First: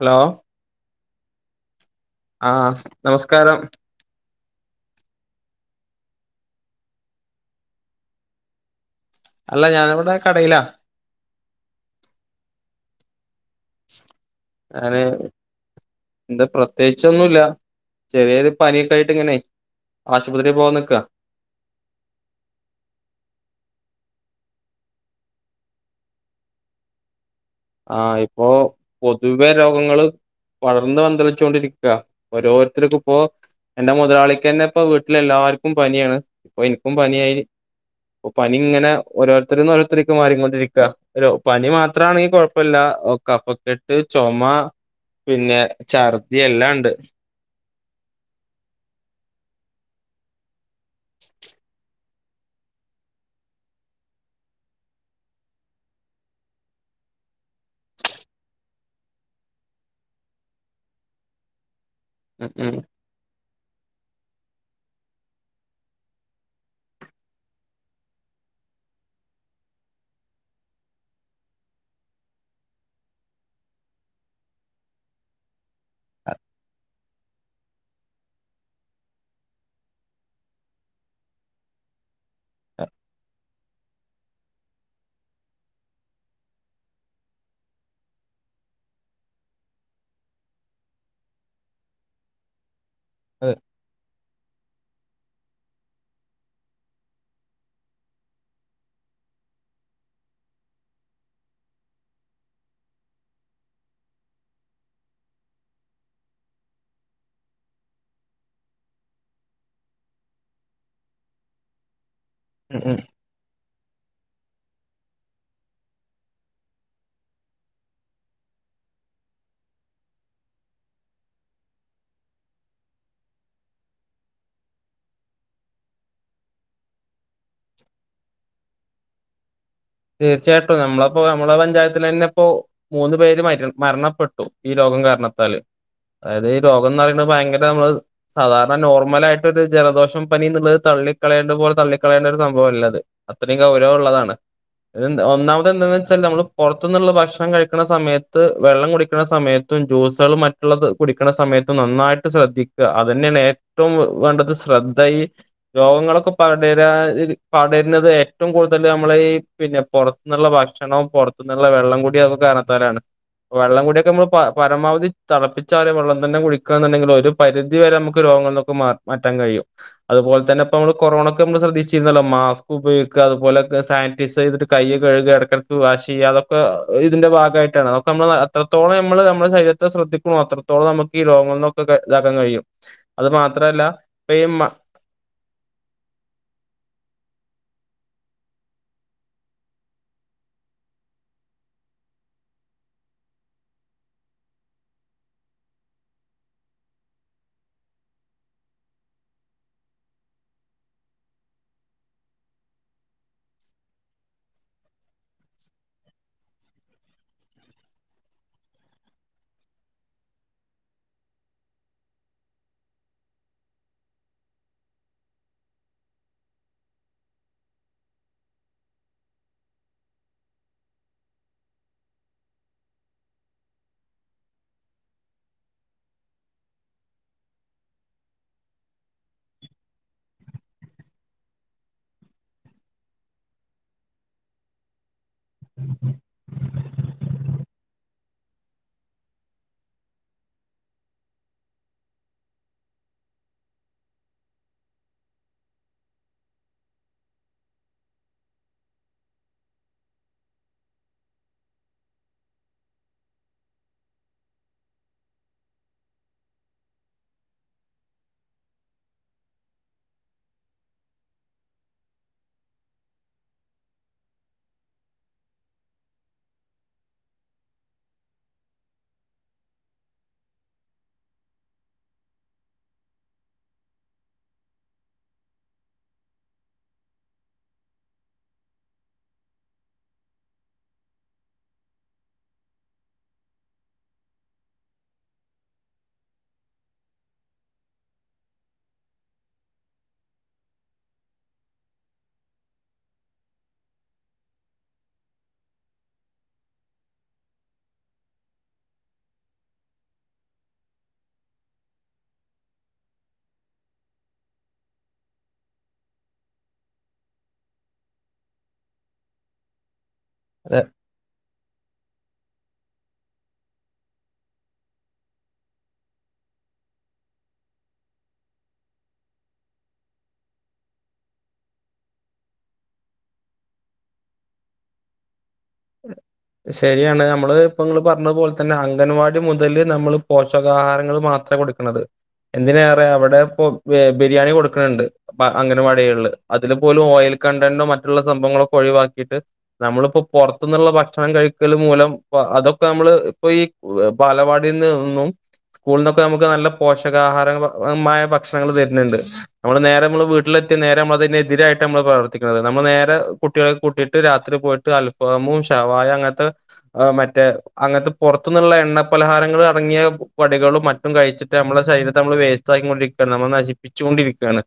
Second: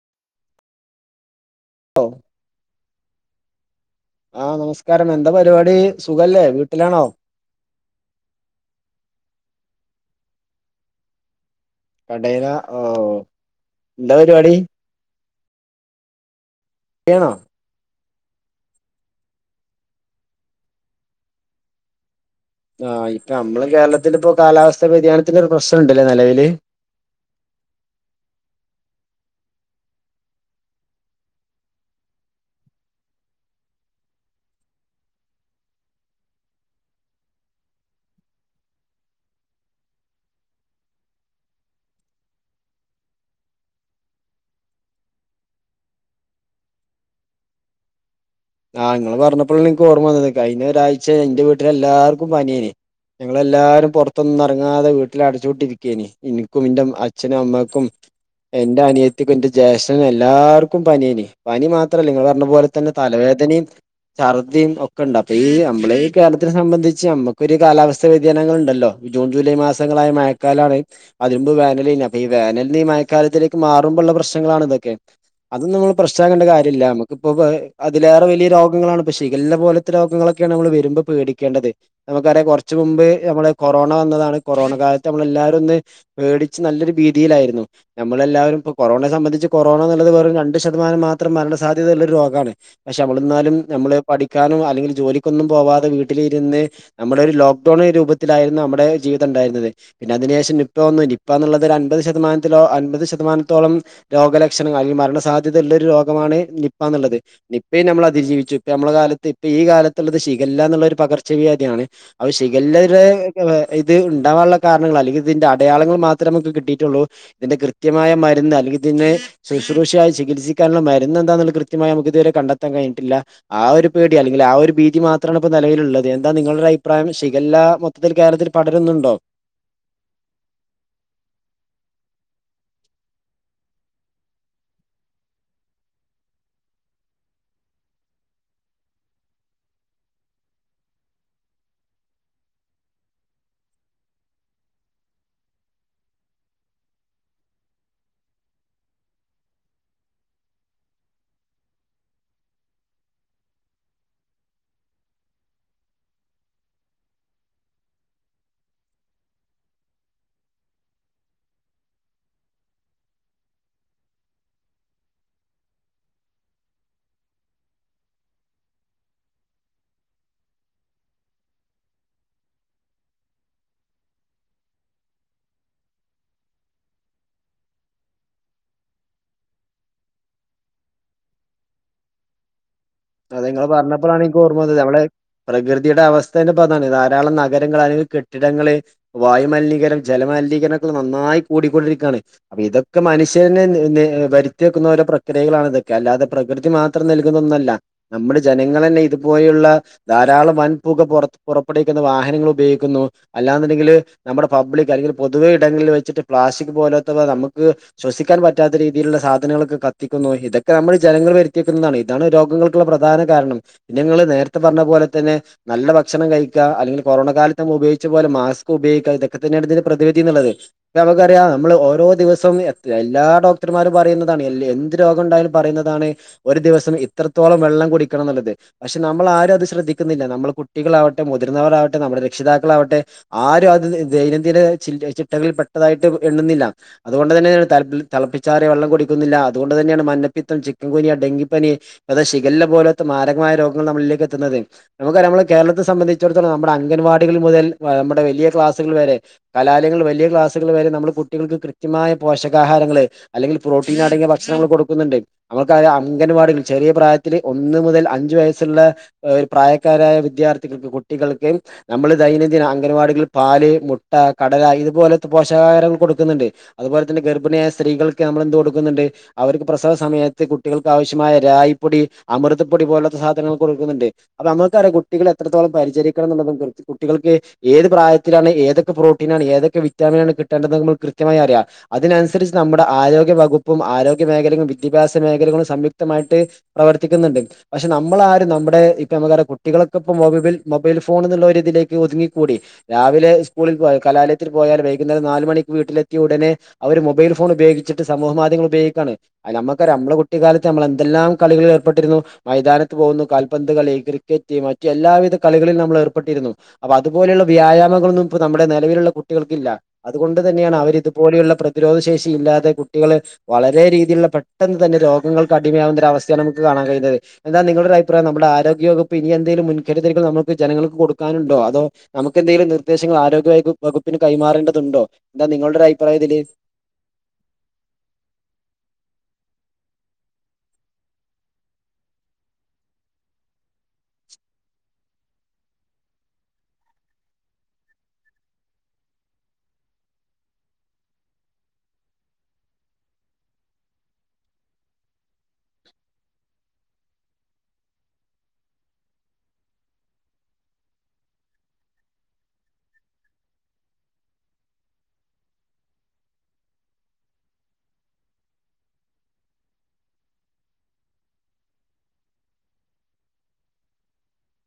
Hello ഓ ആഹ് നമസ്കാരം ആഹ് നമസ്കാരം എന്താ പരിപാടി സുഖല്ലേ വീട്ടിലാണോ അല്ല ഞാനിവിടെ കടേലാ കടേല ഓഹ് ന്ത പരിപാടി ഞാന് ന്ത യാണോ പ്രത്യേച്ചൊന്നുല്ല ചെറ്യേരു പനിയൊക്കായിട്ട് ഇങ്ങനെ ആശുപത്രി പോവനിക്ക ആഹ് ഇപ്പൊ ഞംള് കേര്ളത്തിലിപ്പോ കാലാവസ്ഥാ വ്യതിയാനത്തിന് ഒരു പ്രശ്നണ്ട്ല്ലേ നെലവില് ആഹ് ഇപ്പൊ പൊതുവെ രോഗങ്ങള് വളർന്ന് പന്തലിച്ചോണ്ടിരിക്ക ഒരോര്ത്തര്കിപ്പോ എന്റെ മുതലാളിക്കെന്നെ ഇപ്പ വീട്ട്ലെല്ലാര്ക്കും പനിയാണ് ഇപ്പൊ ഇൻക്കും പനിയായി പ്പ പനിങ്ങനെ ഓരോര്ത്തരിന്ന് ഓരോര്ത്ത്രിക്ക് മാറിങ്ങൊണ്ടിരിക്ക പനി മാത്രാണെ കൊഴ് പ്പല്ല ഒ കഫക്കെട്ട് ചൊമ പിന്നെ ഛർദി എല്ലാണ്ട് ആഹ് ഇങ്ങള് പവഞ്ഞപ്ലാണ് ഇൻക്കോർമ്മ വന്നത് കൈഞ്ഞരായ്ച ഇന്റെ വീട്ടിലെല്ലാർക്കും പനിയെയ്നി ഞങ്ങളെല്ലാരും പൊർത്തൊന്നും എർങ്ങാതെ വീട്ടിലടച്ചൂട്ടി ഇരിക്കേനി ഇനിക്കും ഇൻ്റ അച്ഛനും അമ്മാക്കും എന്റെ അനിയത്തിക്കും എന്റെ ജേഷ്ഠനും എല്ലാർക്കും പനിയേനി പനി മാത്രല്ല നിങ്ങൾ പർഞ്ഞ ഉം പോല ഉം തന്നെ തലവേദനിം ഛർദിം ഒക്കെണ്ട് അപ്പ ഈ അമ്മളീ കേര്ളത്തിനെ സംബന്ധിച്ച് അമ്മക്കൊരു കാലാവസ്ഥാ വ്യതിയാനങ്ങളിണ്ടല്ലോ ജൂൺ ജൂലൈ മാസങ്ങളായ മയക്കാലാണ് അതിനുമ്പ് വേനലേനി അപ്പൊ ഈ വേനൽന് ഈ മയക്കാലത്തിലേക്ക് മാറുമ്പള്ള പ്രശ്നങ്ങളാണ് ഇതൊക്കെ അതൊന്നുങ്ങള് പ്രശ്നാക്കണ്ട കാര്യല്ല അമ്മക്കിപ്പൊ ഇതിലേറെ വലിയ രോഗങ്ങളാണ് ഇപ്പൊ ഷിഖല്ല പോലത്തെ രോഗങ്ങളൊക്ക്യാണ് നമ്മള് വരുമ്പൊ പേടിക്കേണ്ടത് നമുക്കറിയാം കൊർച്ച മുമ്പ് ഞമ്മള് കൊറോണ വന്നതാണ് കൊറോണ കാൽത്ത് നമ്മള് എല്ലാരൊന്ന് പേടിച്ച് നല്ലൊരു ഭീതീലാര്ന്നു ഞമ്മളെല്ലാരുപ്പൊ കൊറോണെ സംബന്ധിച്ച് കൊറോണ എന്നിള്ളത് വെറും രണ്ട് ശതമാനം മാത്രം മരണ സാധ്യതള്ളൊരു രോഗാണ് പഷമ്മളിന്നാലും അതെ. ഞമ്മള് പഠിക്കാനും അല്ലെങ്കിൽ ജോലിക്കൊന്നും പോവാതെ വീട്ടിലിരുന്ന് നമ്മളൊരു ലോക്ക്ഡൗൺ രൂപത്തിലായ്ര്ന്നു നമ്മുടെ ജീവിതണ്ടായിര്ന്നത് പിന്നെ അതിനേഷം നിപ്പ വന്നു നിപ്പ ന്നിള്ളതൊരുൻപത് ശതമാനത്തിലോ അൻപത് ശതമാനത്തോളം രോഗലക്ഷണങ്ങൾ അല്ലെങ്കിൽ മരണ സാധ്യത ഉള്ള ഒരു രോഗമാണ് നിപ്പ എന്നുള്ളത് നി പി നമ്മള അതിജീവിച്ചു ഇപ്പ നമ്മളെ കാലത്ത് ഇപ്പൊ ഈ കാലത്തുള്ളത് ശിഖല്ല എന്നുള്ളൊരു പകർച്ചവ്യാധിയാണ് അപ്പോ ഷിഗല്ല ഉം ഉം ഇതുവരെ ഇത് ഉണ്ടാകാനുള്ള കാരണങ്ങൾ അല്ലെങ്കിൽ ഇതിന്റെ അടയാളങ്ങൾ മാത്രമേ നമുക്ക് കിട്ടിയിട്ടുള്ളൂ ഇത് കൃത്യമായ മരുന്ന് അല്ലെങ്കിൽ തന്നെ ശുശ്രൂഷയായി ചികിത്സിക്കാനുള്ള മരുന്ന് എന്താന്നുള്ള കൃത്യമായി നമുക്ക് ഇതുവരെ കണ്ടെത്താൻ കഴഞ്ഞിട്ടില്ല ആ ഒരു പേടി അല്ലെങ്കിൽ ആ ഒരു ഭീതി മാത്രമാണ് ഇപ്പ നിലവിലുള്ളത് എന്താ നിങ്ങളുടെ അഭിപ്രായം ഹിഗല്ല കേരളത്തിൽ പടരുന്നുണ്ടോ തീർച്ചയായിട്ടും നമ്മളപ്പോ നമ്മളെ പഞ്ചായത്തി തന്നെ ഇപ്പോ മൂന്ന് പേര് മര മരണപ്പെട്ടു ഈ രോഗം കാരണത്താൽ അതായത് ഈ രോഗം എന്ന് പറയ ഭയങ്കര നമ്മള് സാധാരണ നോർമല ആയിട്ടൊ ഒരു ജലദോഷം പനിന്നുള്ളത് തള്ളിക്കളയണ്ട പോലെ തള്ളിക്കളയേണ്ട ഒരു സംഭവം അല്ല അത് അത്രയും ഗൗരവം ഉള്ളതാണ് ഒന്നാമത് എന്താന്ന് വെച്ചാൽ നമ്മള് പുറത്തു നിന്നുള്ള ഭക്ഷണം കഴിക്കണ സമയത്ത് വെള്ളം കുടിക്കണ സമയത്ത് ജ്യൂസുകളും മറ്റുള്ളത് കുടിക്കണ സമയത്ത നന്നായിട്ട് ശ്രദ്ധിക്കുക അത് തന്നെയ ഏറ്റവും ഏറ്റവും വേണ്ടത് ശ്രദ്ധയ രോഗങ്ങളൊക്കെ പടര പടരുന്നത് ഏറ്റവും കൂടുതൽ നമ്മള ഈ പിന്നെ പുറത്തുന്നുള്ള ഭക്ഷണവും പുറത്തു നിന്നുള്ള വെള്ളം കൂടി അതൊക്കെ കാരണത്താലാണ് വെള്ളം കൂടിയൊക്കെ നമ്മൾ പരമാവധി തിളപ്പിച്ചാറിയ വെള്ളം തന്നെ കുടിക്കുകന്നുണ്ടെങ്കിൽ ഒരു പരിധി വരെ നമുക്ക് രോഗങ്ങങ്ങളക്ക ക്ക് മാർ മാറ്റാൻ കഴിയും അതുപോലെ തന്നെപ്പ അമ്മള് കൊറോണക്കമ്മള് ശ്രദ്ധിച്ചിന്നല്ലോ മാസ്ക് ഉപയൊഗിക്ക അത്പോലെക്കെ സാൻ പിസെയ്യ്ത്ട്ട് കൈ കഴുക എടക്ക് എടക്ക് വാഷ് ചെയ്യ അതൊക്കെ ഇതിന്റെ ഭാഗയിട്ടാണ് അതൊക്കെമ്മളെ എത്രത്തോളം ഞമ്മള് ഞമ്മളെ ശരീരത്തെ ശ്രദ്ധിക്ക്ണോ അത്രത്തോളം ന്നമക്ക് ഈ രോഗങ്ങളന്നൊക്കെ ഇതാക്കാൻ കഴിയും. അത് അതെ ഇങ്ങള് മാത്രല്ല പറഞ്ഞപ്പളാണ് ഇപ്പ ഇൻക്ക് ഈ ഓർമ്മ മ വന്നത് ഞമ്മള് പ്രകൃതിയുടെ അവസ്ഥേന്നെപതാണ് ധാരാളം നഗരങ്ങൾ അല്ലെങ്കിൽ കെട്ടിടങ്ങള് വായുമലിനീകരണം ജല മലിനീകരണോക്കെ നന്നായി കൂടിക്കൊണ്ടിരിക്കാണ്. അപ്പൊ ഇതൊക്കെ മനുഷ്യന് നെ വരുത്തിവെക്കുന്നഓരോ പ്രക്രിയകളാണ് ഇതൊക്കെ അല്ലാതെ പ്രകൃതി മാത് ത്രം ന്നൽകുന്നൊന്നല്ല ന്നമ്മള് ജനങ്ങളെന്നെ ഇത്പോലെയുള്ള ധാരാളം വൻപുക പോറത്തു പുറപ്പെടുവിക്കുന്ന വാഹനങ്ങൾ ഉപയോഗിക്കുന്നു. അല്ലാന്നുണ്ടെങ്കില് ന്നമ്മുടെ പബ്ലിക് അല്ലെങ്കിൽ പൊതുവെ ഇടങ്ങളിൽ വെച്ചിട്ട് പ്ലാസ്റ്റിക് പോലോത്തവ ന്നമ്മക്ക് ശ്വസിക്കാൻ പറ്റാത്ത രീതിയിലുള്ള സാധനങ്ങളൊക്കെ കത്തിക്കുന്നു ഇതൊക്കെ ന്നമ്മൾ ജനങ്ങൾ വെരുത്തിവെക്കുന്നതാണ് ഇതാണ് രോഗങ്ങൾക് ക്കുള്ള പ്രധാന കാരണം പിന്നെങ്ങള് നേരത്തെ പറഞ്ഞ പോലെ തന്നെ ന്നല്ല ഭക്ഷണം കഴിക്ക അല്ലെങ്കിൽ കൊറോണ കാലത്ത് ന്നമ്മള് ഉപയോഗിച്ച പോലെ മാസ്ക് ഉപയോഗിക്കു ഇതൊക്കെ തന്നെയാണ് ഇതിന്റെ പ്രതിവിധി എന്നുള്ളത്. ഇപ്പ ഞമക്കറിയാ ന്നമ്മള് ഓരോ ദിവസവും എത് എല്ലാ ഡോക്ടർമാരും പറയുന്നതാണ് എൽ എന്ത് രോഗംണ്ടായാലും പറയുന്നതാണ് ഒര് ദിവസം ഇത്രത്തോളം വെള്ളം കുടിക്കണംന്നുള്ളത്. പഷെ ന്നമ്മളാരും അത് ശ്രദ്ധിക്കുന്നില്ല ന്നമ്മൾ കുട്ടികളാവട്ടെ മുതിർന്നവരാവട്ടെ ന്നമ്മൾ രക്ഷിതാക്കളാവട്ടെ. ആരു അത് ദൈനംദിന ചിൽ ചിട്ടകളിൽ പെട്ടതായിട്ട് എണ്ണുന്നില്ല. അത്കൊണ്ട് തന്നെണ് തലപ്പിൽ തളപ്പിച്ചാറിയ വെള്ളം കുടിക്കുന്നില്ല അതുകൊണ്ട് തന്നെയാണ് മന്നപ്പിത്തം ചിക്കൻകുനിയ ഡെങ്കിപ്പനി അത് ശിഗേല്ല പോലോത്ത മാരകമായ രോഗങ്ങൾ ന്നമ്മളിലേക്ക് എത്തുന്നത്. ന്നമുക്കറിയ ന്നമ്മള് കേരളത്തെ സംബന്ധിച്ചിടത്തോളം ന്നമ്മടെ അംഗൻവാടികൾ മുതൽ ന്നമ്മടെ വലിയ ക്ലാസ്സുകൾ വരെ. കലാലയങ്ങൾ വലിയ ക്ലാസ്സുകൾ വരെ ന്നമ്മള് കുട്ടികൾക്ക് കൃത്യമായ പോഷകാഹാരങ്ങള്ൾ അല്ലെങ്കിൽ പ്രോട്ടീൻ അടങ്ങിയ ഭക്ഷണങ്ങൾ കൊടുക്കുന്നുണ്ട് ന്നമുക്ക് അംഗൻവാടികൾ ചെറിയ പ്രായത്തില് ഒന്ന് മുതൽ അഞ്ചു വയസ്സ്ള്ള എഹ് ഒരു പ്രായക്കാരായ വിദ്യാർത്ഥികൾക്ക് കുട്ടികൾക്ക് ന്നമ്മള് ദൈനംദിന അംഗൻവാടികൾ പാല്, മുട്ട, കടല ഇതുപോലത്തെ പോഷകാഹാരങ്ങൾ കൊടുക്കുന്നുണ്ട്. അതുപോലെ തന്നെ ഗർഭിണിയായ സ്ത്രീകൾക്ക് ന്നമ്മൾ എന്തു കൊടുക്കുന്നുണ്ട് അവർക്ക് പ്രസവ സമയത്ത് കുട്ടികൾക്ക് ആവശ്യമായ റാഗി പ്പൊടി അമൃതപ്പൊടി പോലത്തെ സാധനങ്ങൾ കൊടുക്കുന്നുണ്ട്. അപ്പൊ നമ്മക്കറിയ കുട്ടികൾ എത്രത്തോളം പരിചരിക്കണം എന്നുള്ളതും കുട്ടികൾക്ക് ഏത് പ്രായത്തിലാണ് ഏതൊക്കെ പ്രോട്ടീനാണ് ഏതൊക്കെ വിറ്റാമിനാണ് കിട്ടേണ്ടത് ന്നമ്മൾക്ക് കൃത്യമായി അറിയാം. അതിനനുസരിച്ച് ന്നമ്മുടെ ആരോഗ്യ വകുപ്പും ആരോഗ്യ മേഖലകളും വിദ്യാഭ്യാസ മേഖലകളും സംയുക്തമായിട്ട് പ്രവർത്തിക്ക്ന്ന്ണ്ട് പഷെ ന്നമ്മളാരും ന്നമ്മടെ ഇപ്പൊ ന്നമുക്കറിയ കുട്ടികളൊക്കെപ്പൊ മൊബബിൽ മൊബൈൽ ഫോൺ എന്നുള്ള ഒരിതിലേക്ക് ഒതുങ്ങിക്കൂടി. രാവിലെ ഇസ്കൂളിൽ പോയാ കലാലയത്തിൽ പോയാൽ വൈകുന്നേരം നാലുമണിക്ക് വീട്ടിലെത്തിയ ഉടനെ അവര് മൊബൈൽ ഫോൺ ഉപയോഗിച്ചിട്ട് സമൂഹ മാധ്യമങ്ങ ഉപയോഗിക്കാണ് അ ന്നമക്കറിയ ന്നമ്മള് കുട്ടികാലത്ത് ത്ത് ന്നമ്മൾ എന്തെല്ലാം കളികളിൽ ഏർപ്പെട്ടിരുന്നു. മൈതാനത്ത് പോകുന്നു കാൽപന്ത് കളി ക്രിക്കറ്റ് മറ്റ് എല്ലാവിധ കളികളിൽ ന്നമ്മൾ ഏർപ്പെട്ടിരുന്നു. അപ്പൊ അതുപോലെയുള്ള വ്യായാമങ്ങളൊന്നും ഇപ്പൊ ന്നമ്മുടെ ന്നെലവിലുള്ള കുട്ടികൾക്കില്ല അതുകൊണ്ട് തന്നെയാണ് അതെ, അവരിത് പോലുള്ള പ്രതിരോധ ശേഷി ഇല്ലാതെ കുട്ടികള് വളരെ രീതിയിലുള്ള പെട്ടെന്ന് തന്നെ രോഗങ്ങൾ കടിമയാവുന്ന ഒര അവസ്ഥയാണ് ന്നമുക്ക് കാണാൻ കഴിയുന്നത്. എന്താ ന്നിങ്ങളുടെ ഒരഅഭിപ്രായം ന്നമ്മളെ ആരോഗ്യവകുപ്പ് ഇനി എന്തെലും മുൻകരുതലുകൾ ന്നമക്ക് ജനങ്ങൾക്ക് കൊടുക്കാനുണ്ടോ അതോ ന്നമുക്ക്ന്തെലും നിർദ്ദേശങ്ങൾ ആരോഗ്യ വയപ്പ് വകുപ്പിന് കൈമാറേണ്ടതുണ്ടോ എന്താ ന്നിങ്ങളുടെ ഒരു അഭിപ്രായം ഇതില്? ശെരിയാണ് അമ്മള് ഇപ്പൊ ഇങ്ങള് പറഞ്ഞപോലെ തന്നെ അംഗൻവാടി മുതൽ ന്നമ്മള് പോഷകാഹാരങ്ങൾ മാത്രാ കൊട് ക്ക്ണത് എന്തിനേറെ അവടെ ഇപ്പൊ എഹ് ബിരിയാണി കൊടുക്ക്ണ് ണ്ട്. ബ അഗണവാടിഗള്ല് അതില് പോലും ഓയിൽ കണ്ടന്റോ മറ്റുള്ള സംഭവങ്ങളൊക്കെ ഒഴിവാക്കിയിട്ട് ന്നമ്മളിപ്പോ പൊർത്ത്ന്നുള്ള ഭക്ഷണം കഴിക്കൽ മൂലം പ അതൊക്കെ അമ്മള് ഇപ്പൊ ഈ ബാലവാടി ന്ന്ന്നും സ്കൂള്ന്നൊക്കെ ന്നമുക്ക് ന്നല്ല പോഷകാഹാരമായ ഭക്ഷണങ്ങൾ തെര്ന്ന്ണ്ട്. ന്നമ്മള് നേരെ ന്നമ്മള് വീട്ടിലെത്തിയ നേരെ ന്നമ്മള് അതിനെതിരായിട്ട ന്നമ്മള് പ്രവർത്തിക്കുന്നത് ന്നമ്മൾ നേരെ കുട്ട് കുട്ട്യാളെ കൂട്ടിയിട്ട് രാത്രി പോയിട്ട് അൽഫാമും ശവായ അങ്ങനത്തെ മറ്റേ അങ്ങനത്തെ പുറത്തുന്നുള്ള എണ്ണ പലഹാരങ്ങൾ അടങ്ങിയ പടികളും മറ്റ കഴിച്ചിട്ട് നമ്മുടെ ശരീരത്തെ നമ്മള് വേസ്റ്റ് ക്കിക്കൊണ്ടിരിക്കുകയാണ് നമ്മ നശിപ്പിച്ചുൊണ്ടിരിക്കുവാണ്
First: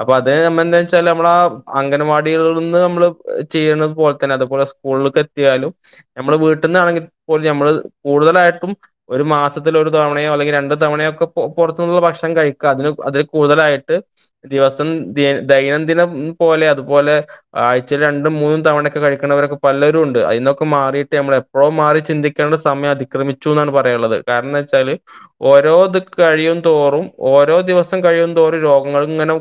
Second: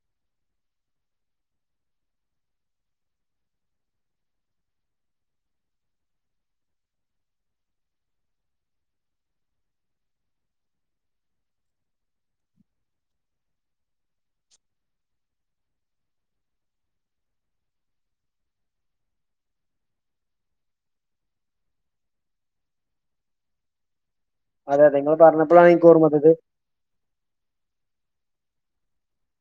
അപ്പൊ അത് നമ്മ എന്താ വെച്ചാല് നമ്മള ആ അംഗൻവാടികളിൽ നിന്ന് നമ്മള് ചെയ്യണുന്നത് പോലെ തന്നെ അതുപോലെ സ്കൂളിലക്ക് എത്തിയാലും നമ്മള് വീട്ടിൽന്നാണെങ്കിൽ പോലും നഞമ്മള് കൂടുതലായിട്ടും ഒരു മാസത്തിൽ ഒരു തവണയോ അല്ലെങ്കിൽ രണ്ടു തവണയോ ഒക്കെ പുറത്തു നിന്നുള്ള ഭക്ഷണം കഴിക്കുക അതിന് അതിൽ കൂടുതലായിട്ട് ദിവസം നേ ദൈനംദിനം പോലെ അതുപോലെ ആഴ്ച രണ്ടും മൂന്നും തവണയൊക്കെ കഴിക്കണവരൊക്കെ പലരും ഉണ്ട് അതിൽന്നൊക്കെ മാറിയിട്ട് നമ്മള എപ്പോഴും മാറി ചിന്തിക്കേണ്ട സമയം അതിക്രമിച്ചു എന്നാണ് പറയാനുള്ളത് കാരണം അതെ വെച്ചാല് അതെ ഇങ്ങള് പറഞ്ഞപ്പളാണ് എനിക്ക് ഓരോത് ഓർമ്മ വന്നത് കഴിയും തോറും ഓരോ ദിവസം കഴിയ തോറും രോഗങ്ങൾ ഇങ്ങനെ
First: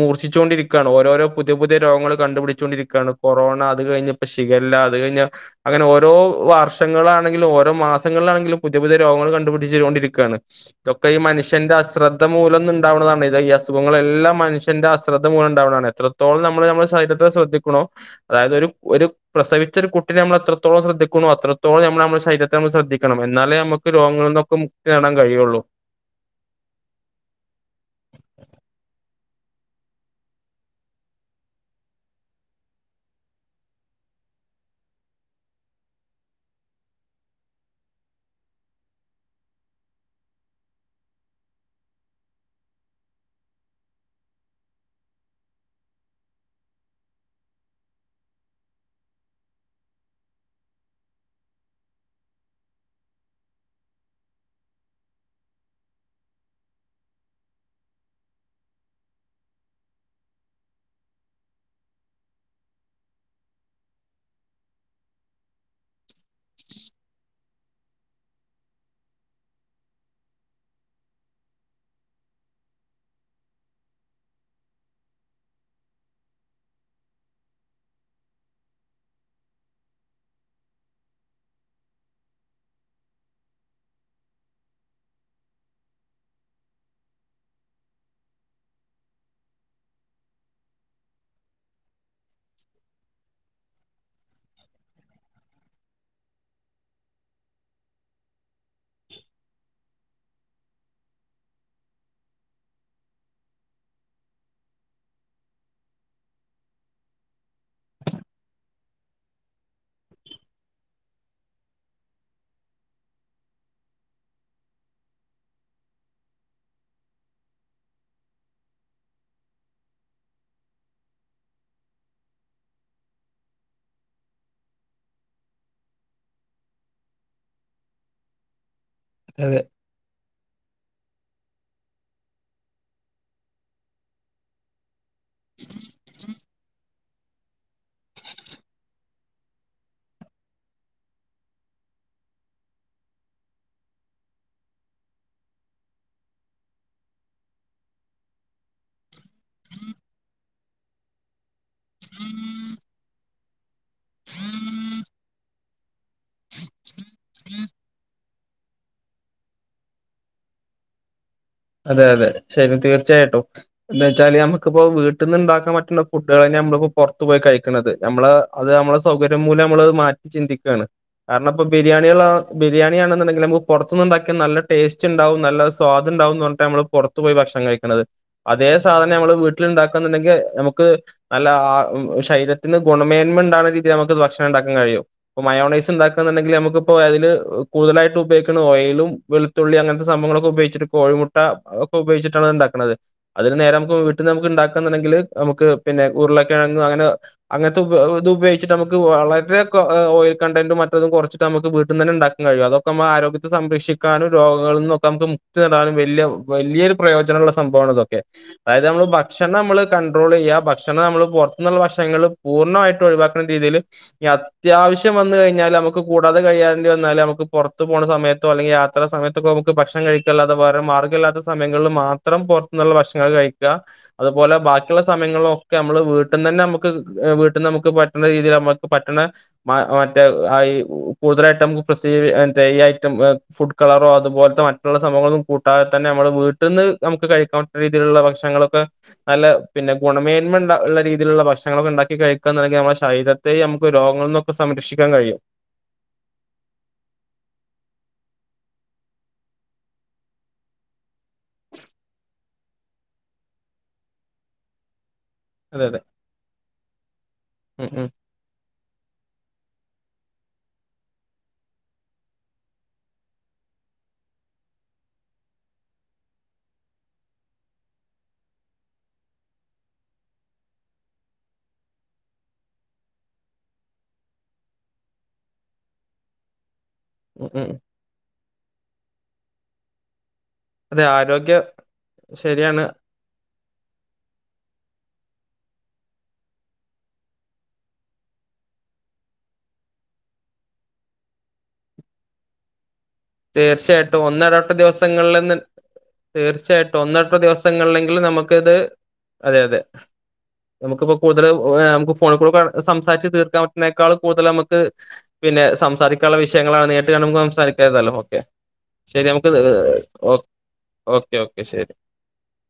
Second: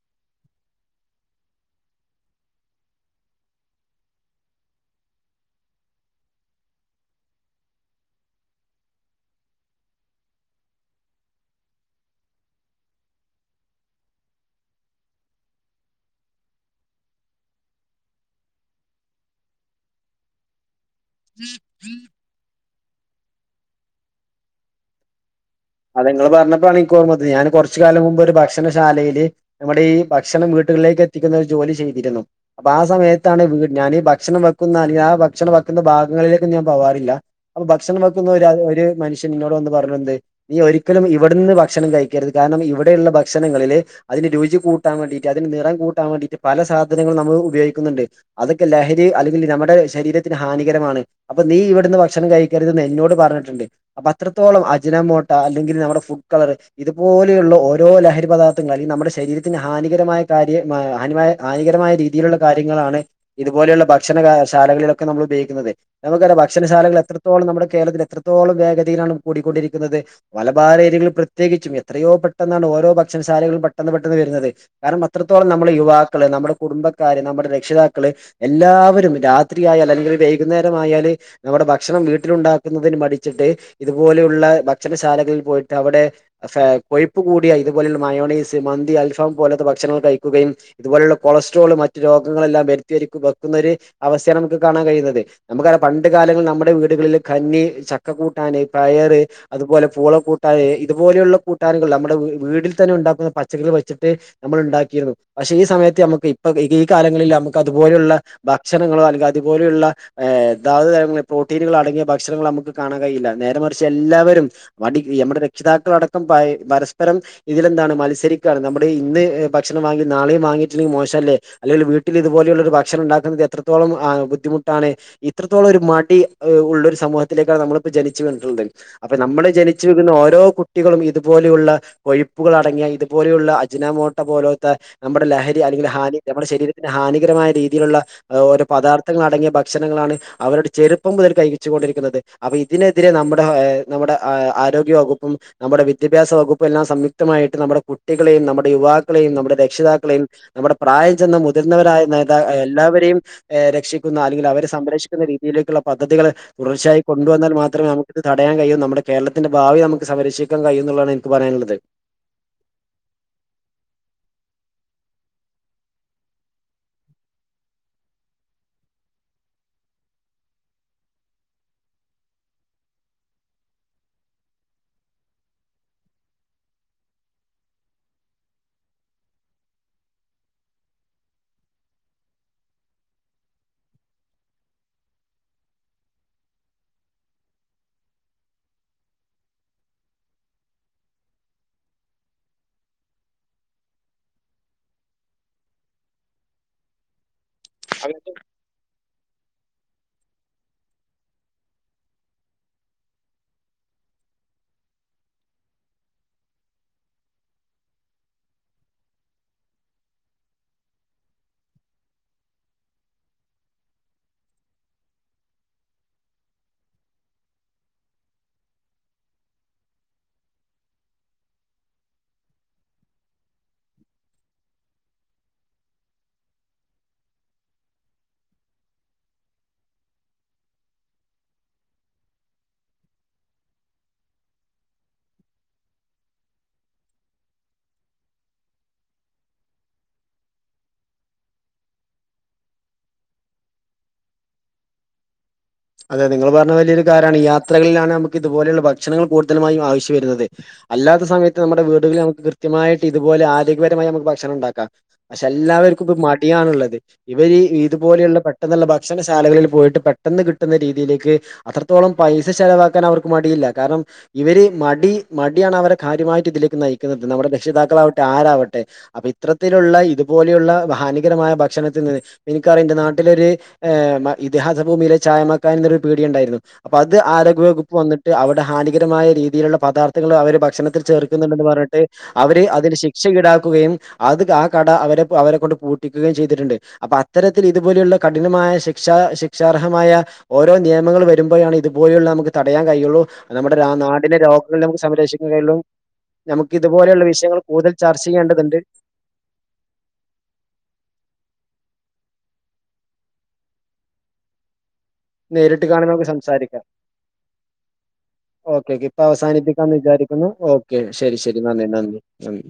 മൂർച്ിച്ചുകൊണ്ടിരിക്കുകയാണ് ഓരോരോ പുതിയ പുതിയ രോഗങ്ങൾ കണ്ടുപിടിച്ചൊണ്ടിരിക്കുകയാണ് കൊറോണ അത് കഴിഞ്ഞപ്പോ ശികല്ല അത് കഴിഞ്ഞൽ അങ്ങനെ ഓരോ വർഷങ്ങളാണെങ്കിലും ഓരോ മാസങ്ങളിലാണെങ്കിലും പുതിയ പുതിയ രോഗങ്ങൾ കണ്ടുപിടിച്ചുക കൊണ്ടിരിക്കുകയാണ് ഇതൊക്കെഈ മനുഷ്യന്റെ അശ്രദ്ധ മൂലം ഉണ്ടുന്നതാണ് ഇ ഈസുഖങ്ങളെല്ലാം മനുഷ്യന്റെ അശ്രദ്ധ മൂലം ഉണ്ടാവുന്നതാണ് എത്രത്തോളം നമ്മള് നമ്മുടെ ശരീരത്തെ ശ്രദ്ധിക്കണോ അതായത് ഒരു ഒരു പ്രസവിച്ച ഒരു കുട്ടിനെ നമ്മള എത്രോള ശ്രദ്ധിക്കണോ അത്രത്തോള നമ്മ നമ്മ ശരീര ന ശ്രദ്ധിക്കണം ണം എന്നാലേ നമുക്ക് രോഗങ്ങള നിന്നൊക്കെ മുക്തി നേടൻ കഴിയുള്ളൂ. അത് നിങ്ങള് പറഞ്ഞപ്പോഴാണ് എനിക്ക് ഓർമ്മത് ഞാൻ കുറച്ച കാലം മുമ്പ് ഒരു ഭക്ഷണശാലയില് നമ്മുടെ ഈ ഭക്ഷണം വീട്ടുകളിലേക്ക് എത്തിക്കുന്ന ഒരു ജോലി ചെയ്തിരുന്നു അപ്പൊ ആ സമയത്താണ് വീട് ഞാൻീ ഭക്ഷണം വെക്കുന്ന ആ ഭക്ഷണം വെക്കുന്ന ഭാഗങ്ങളിലേക്കും ഞാൻ പോവാറില്ല അപ്പൊ ഭക്ഷണം വെക്കുന്ന ഒരു ഒരു മനുഷ്യൻ ഇന്നോട് വന്ന് പറഞ്ഞണ്ട് നീ ഒരിക്കലും ഇവിടുന്ന് ഭക്ഷണം കഴിക്കരുത് കാരണം ഇവിടെയുള്ള ഭക്ഷണങ്ങളില് അതിന് രുചി കൂട്ടാൻ വേണ്ടിട്ട് അതിന്റെ നിറം കൂട്ടാൻ വേണ്ടിട്ട് പല സാധനും നമ്മൾ ഉപയോഗിക്കുന്നുണ്ട് അതൊക്കെ ലഹരി അല്ലെങ്കിൽ നമ്മുടെ ശരീരത്തിന് ഹാനികരമാണ് അപ്പൊ നീ ഇവിടുന്ന് ഭക്ഷണം കഴിക്കരുത്ന്ന് എന്നോട് പറഞ്ഞിട്ടുണ്ട് അപ്പൊ അത്രത്തോളം അജനോട്ട അല്ലെങ്കിൽ നമ്മുടെ ഫുഡ് കളറ് ഇതുപോലെയുള്ള ഓരോ ലഹരി പദാർത്ഥങ്ങളൾ അല്ലെങ്കിൽ നമ്മുടെ ശരീരത്തിന് ഹാനികരമായ കാര്യം ഹാനമായ ഹാനികരമായ രീതിയിലുള്ള കാര്യങ്ങളാണ് ഇതുപോലെയുള്ള ഭക്ഷണ ശാലകളിലൊക്കെ നമ്മൾ ഉപയോഗിക്കുന്നത്. നമുക്കറിയ ഭക്ഷണശാലകൾ എത്രത്തോളം നമ്മുടെ കേരളത്തിൽ എത്രത്തോളം വേഗതയിലാണ് കൂടിക്കൊണ്ടിരിക്കുന്നത്. മലബാരഏരികൾ പ്രത്യേകിച്ചും എത്രയോ പെട്ടെന്നാണ് ഓരോ ഭക്ഷണശാലകളും പെട്ടെന്ന് പെട്ടെന്ന് വരുന്നത് കാരണം അത്രത്തോളം നമ്മള യുവാക്കള് നമ്മുടെ കുടുംബക്കാര് നമ്മുടെ രക്ഷിതാക്കള് എല്ലാവരും രാത്രി ആയാൽ അല്ലെങ്കിൽ വൈകുന്നേരം ആയാല് നമ്മുടെ ഭക്ഷണം വീട്ടിലുണ്ടാക്കുന്നതിന് മടിച്ചിട്ട് ഇതുപോലെയുള്ള ചെല ശാലകളിൽ പോയിട്ട് അവിടെ കൊയിപ്പ് കൂടിയ ഇതുപോലെഉള്ള മയോണൈസ് മന്തി അൽഫാം പോലത്തെ ഭക്ഷണങ്ങൾ കഴിക്കുകയും ഇതുപോലെയുള്ള കൊളസ്ട്രോള് മറ്റു രോഗങ്ങളെല്ലാം വരുത്തി വെക്കുന്നൊരു അവസ്ഥയാണ് നമുക്ക് കാണാൻ കഴിയുന്നത് നമുക്കറിയാം പണ്ട് കാലങ്ങളിൽ നമ്മുടെ വീടുകളില് കഞ്ഞി ചക്കക്കൂട്ടാന് പയറ് അതുപോലെ പൂള കൂട്ടാന് ഇത് പോലെയുള്ള കൂട്ടാനുകൾ നമ്മുടെ വീട്ടിൽ തന്നെ ഉണ്ടാക്കുന്ന പച്ചക്കറികൾ വെച്ചിട്ട് നമ്മൾ ഉണ്ടാക്കിയിരുന്നു പക്ഷെ ഈ സമയത്ത് നമുക്ക് ഇപ്പൊ ഈ കാലങ്ങളിൽ നമുക്ക് അതുപോലെയുള്ള ഭക്ഷണങ്ങളോ അല്ലാത ഇതുപോലെയുള്ളതാധുതങ്ങളെ പ്രോട്ടീനുകൾ അടങ്ങിയ ഭക്ഷണങ്ങൾ നമുക്ക് കാണാൻ കഴിയില്ല നേരെ മറിച്ച് എല്ലാവരും അടി നമ്മടെ രക്ഷിതാക്കളടക്കം പ പരസ്പ്പരം ഇതിലെന്താണ് മത്സരിക്കാണ് നമ്മുടെ ഇന്ന് ഭക്ഷണം വാങ്ങി നാളെയും വാങ്ങിട്ടില്ലെങ്കിൽ മോശം അല്ലേ അല്ലേല് വീട്ടിൽ ഇതുപോലെയുള്ള ഒരുഭക്ഷണം ഉണ്ടാക്കുന്നത് എത്രത്തോളം ആ ബുദ്ധിമുട്ടാണ് ഇത്രത്തോളം ഒരു മടി ഉള്ളൊരു സമൂഹത്തിലേക്കാണ് നമ്മളിപ്പൊ ജനിച്ചു വീണിട്ടുള്ളത് അപ്പൊ നമ്മളെ അതെ ജനിച്ച തിന് ഓരോ കുട്ടികളും ഇതുപോലെയുള്ള കൊഴിപ്പുകൾ അടങ്ങിയ ഇതുപോലെയുള്ള അജ്നാമോട്ട പോലത്ത നമ്മുടെ ലഹരി അല്ലെങ്കിൽ ഹാന നമ്മുടെ ശരീരത്തിന് ഹാനികരമായ രീതിയിലുള്ള ഓരോ പദാർത്ഥങ്ങൾ അടങ്ങിയ ഭക്ഷണങ്ങളാണ് അവരുടെ ചെറുപ്പം മുതൽ കഴിച്ചു കൊണ്ടിരിക്കുന്നത് അപ്പൊ ഇതിനെതിരെ നമ്മുടെ നമ്മുടെ ആരോഗ്യവകുപ്പും നമ്മുടെ വിദ്യാഭ്യാസ വകുപ്പ് എല്ലാം സംയുക്തമായിട്ട് നമ്മുടെ കുട്ടികളെയും നമ്മുടെ യുവാക്കളെയും നമ്മുടെ രക്ഷിതാക്കളെയും നമ്മുടെ പ്രായം ചെന്ന മുതിർന്നവരായ നേതാ എല്ലാവരെയും രക്ഷിക്കുന്ന അല്ലെങ്കിൽ അവരെ സംരക്ഷിക്കുന്ന രീതിയിലേക്കുള്ള പദ്ധതികള് തുടർച്ചായി കൊണ്ടുവന്നാൽ മാത്രമേ നമുക്കിത് തടയാൻ കഴിയ നമ്മുടെ കേരത്തിന്റെ ഭാവി നമുക്ക് സംരക്ഷിക്കാൻ കഴിയും ന്നുള്ളതാണ് എനിക്ക് പറയാനുള്ളത് അതെ അതെ ശരി തീർച്ചയായിട്ടും എന്താച്ചാല് നമ്മുക്കിപ്പൊ വീട്ടിൽന്ന് ഉണ്ടാക്കാൻ പറ്റുന്ന ഫുഡുകളന്നെ നമ്മളിപ്പൊ പുറത്തു പോയി കഴിക്കുന്നത് നമ്മള അത് നമ്മളെ സൗകര്യം മൂലംമ്മള് മാറ്റി ചിന്തിക്കുകയാണ് കാരണം ഇപ്പോ ബിരിയാണിയുള്ള ബിരിയാണിയാണെന്നുണ്ടെങ്കിൽ നമുക് പൊറത്ത്നിന്ന് ഉണ്ടാക്കിയാ നല്ല ടേസ്റ്റ് ഉണ്ടാവും നല്ല സ്വാദ് ഉണ്ടാവും ന്ന് പറ ട്ടാ മ്മള് പൊറത്തു പോയി ഭക്ഷണം കഴിക്കണത് അതേ സാധനം നമ്മള് വീട്ടിൽ ഉണ്ടാക്ക എന്ന്ണ്ടെങ്കിൽ നമുക്ക് നല്ല ആഹ് ശരീരത്തിന് ഗുണമേന്മ ഉണ്ടാവുന്ന രീതിൽ നമുക്ക് ഭക്ഷണം ണ്ടാക്കാൻ കഴിയും ഇപ്പൊ മയോണൈസ് ഉണ്ടാക്ക എന്നുണ്ടെങ്കിൽ നമുക്കിപ്പൊ അതില് കൂടുതലായിട്ടും ഉപയോഗിക്കുന്ന ഓയിലും വെളു തുള്ളി അങ്ങനത്തെ സംഭവങ്ങളൊക്കെ ഉപയോഗിച്ചിട്ട് കോഴിമുട്ട ഒക്കെ ഉപയോഗിച്ചിട്ടാണ് അത്ണ്ടാക്കുന്നത് അതിന് നേരെ നമുക്ക് വീട്ട്ന്ന് നമുക്ക് ഉണ്ടാക്കാന്നുണ്ടെങ്കിൽ നമുക്ക് പിന്നെ ഉരുളൊക്കെഴങ്ങും അങ്ങനെ അങ്ങനെത്തെ ദുബ ഗിച്ചിട്ട് നമുക്ക് വളരെ ഓയിൽ കണ്ടന്റും മറ്റതും കുറച്ചിട്ട് നമക്ക് വീട്ടിൽന്ന് തന്നെ ഉണ്ടാക്കാൻ കഴിയും അതൊക്കെ നമ്മുടെ ആരോഗ്യത്തെ സംരക്ഷിക്കും ക്കാനും രോഗങ്ങളിൽ നിന്നൊക്കെ നമുക്ക് മുക്തി നേടാനും വലിയ വലിയൊരു പ്രയോജനമുള്ള സംഭവമാണ് ഇതൊക്കെ അതായത് നമ്മള് ഭക്ഷണം മ്മള് കണ്ട്രോൾ ചെയ്യുക ഭക്ഷണം നമ്മൾ പുറത്തു നിന്നുള്ള ഭക്ഷണങ്ങൾ പൂർണ്ണമായിട്ട് ഒഴിവാക്ക [unintelligible] അത്യാവശ്യം വന്ന് കഴിഞ്ഞാൽ നമുക്ക് കൂടാതെ കിഴിയേണ്ടി വന്നാല് നമ്മക്ക് പൊറത്തു പോണ സമയത്തൊ അല്ലെങ്കിൽ യാ- ത്ര സമയത്തക്ക നമുക്ക് ഭക്ഷണം കഴിക്ക അല്ലാതെ വേറെ മാർഗം ഇല്ലാത്ത സമയങ്ങളിൽ മാത്രം പൊ റത്തു നിന്നുള്ള ഭക്ഷണങ്ങൾ കഴിക്ക അതുപോലെ ബാക്കിയുള്ള സമയങ്ങളിലും ഒക്കെ നമ്മള് വീട്ടിന്ന ന്നെ നമുക്ക് വീട്ടിൽന്ന് നമുക്ക് പറ്റണ രീതിയിൽ നമ്മുക്ക് പറ്റണ [unintelligible] കളറോ അതുപോലത്തെ മറ്റുള്ള സംഭവങ്ങളും കൂട്ടാതെ ത്തന്നെ നമ്മള് വീട്ടിൽന്ന് നമുക്ക് കഴിക്കാ പറ്റണ രീതിയിലുള്ള ഭക്ഷണങ്ങളൊക്കെ നല്ല പിന്നെ ഗുണമേന്മ ഉള്ള രീതിയിലുള്ള ഭക്ഷണങ്ങളൊക്കെ ഉണ്ടാക്കി കഴിക്കാന്നുണ്ടെങ്കിൽ നമ്മുടെ ശരീര [unintelligible] നമുക്ക് രോഗങ്ങളിൽ നിന്നൊക്കെ സംരക്ഷിക്കാൻ കഴിയും അതെ അതെ നിങ്ങൾ പറഞ്ഞ വലിയൊരു കാര്യമാണ് ഈ യാത്രകളിലാണ് നമുക്ക് ഇതുപോലെയുള്ള ഭക്ഷണങ്ങൾ കൂടുതലുമായും ആവശ്യമായി വരുന്നത് അല്ലാത്ത സമയത്ത് നമ്മുടെ വീടുകളിൽ നമുക്ക് കൃത്യമായിട്ട് ഇതുപോലെ ആരോഗ്യപരമായി നമുക്ക് ഭക്ഷണണ്ടാക്ക പക്ഷെ അതെ അതെ എല്ലാവർക്കും ഇപ്പ മടിയാണുള്ളത് ഇവര് ഉം ഉം ഇതുപോലെയുള്ള ഭക്ഷ പെട്ടന്നുള്ള ഭക്ഷണശാലകളിൽ പോയിട്ട് പെട്ടെന്ന് കിട്ട കിട്ടുന്ന രീതിയിലേക്ക് അത്രത്തോളം പൈസ ചെലവാക്കാൻ അവർക്ക് മടിയില്ല കാരണം ഇവര് മടി മടിയാണ് അവരെ കാര്യമായിട്ട് ഇതിലേക്ക് നയിക്കുന്നത് നമ്മുടെ രക്ഷിതാക്കളാവട്ടെ ആരാവട്ടെ അപ്പൊ ഇത്തരത്തിലുള്ള ഇതുപോലെള്ള ഹാനികരമായ ഭക്ഷണത്തിൽനിന്ന് എനിക്കററിം ഇന്റെ നാട്ടിലൊരു മ ഇതിഹാസ ഭൂമിയിലെ ഛായമാക്കാനി എന്നൊരു പീടയുണ്ടായിരുന്നു അപ്പൊ അത് ഉം ഉം ആരോഗ്യവകുപ്പ് വന്ന്ട്ട് അവിടെ ഹാനികരമായ രീതിയിലുള്ള പദാർത്ഥങ്ങൾ അവര് ഭക്ഷണത്തിൽ അതെ ആരോഗ്യ ചേർക്കുന്നുണ്ടന്ന് പറഞ്ഞിട്ട് അവര് ശരിയാണ് അതിന് ശിക്ഷ ശിക്ഷ ഈടാക്കുകയും അത് ആഹ് കട അവരെ അവരെ കൊണ്ട് പൂട്ടിക്കുകയും ചെയ്തിട്ടുണ്ട് അപ്പൊ അത്തരത്തിൽ ഇതുപോലെയുള്ള കഠിനമായ ശിക്ഷ ശിക്ഷാർഹം ശിക്ഷാർഹമായ ഓരോ നിയമങ്ങൾ വരുമ്പോഴാണ് ഇതുപോലെയുള്ള നമുക്ക് തടയാൻ കഴിയുള്ളൂ നമ്മുടെ തീർച്ചയായിട്ടും നാടിനെ ഒന്നിടവിട്ട രോഗങ്ങളിൽ നിന്ന് നമുക്ക് ദിവസങ്ങളിൽ സംരക്ഷിക്കാൻ നി കഴിയോള്ളു നമുക്ക് തീർച്ചയായിട്ടും ഇതുപോലെയുള്ള ഒന്നിടവിട്ട വിഷയങ്ങൾ കൂടുതൽ ദിവസങ്ങളിലെങ്കിലും ചർച്ച നമുക്കിത് ചെയ്യേണ്ടതുണ്ട് അതെ അതെ നമുക്കിപ്പ കൂടുതൽ നമുക്ക് ഫോണിൽ കൂടെ സംസാരിച്ച് തീർക്കാൻ പറ്റുതിനേക്കാൾ കൂടുതലൽ നമുക്ക് പിന്നെ നേരിട്ട് കാണുമ്പോൾ നമുക്ക് സംസാരിക്കാനുള്ള സംസാരിക്കാം വിഷയങ്ങളാണ് നേരിട്ട് കാണുമ്പോ നമ്മുക്ക് സംസാരിക്കാതല്ലോ ഓക്കെ ഓക്കെ ഇപ്പൊ അവസാനിപ്പിക്കാന്ന് വിചാരിക്കുന്നു ഓക്കെ ശരി ശരി നന്ദി നന്ദി നന്ദി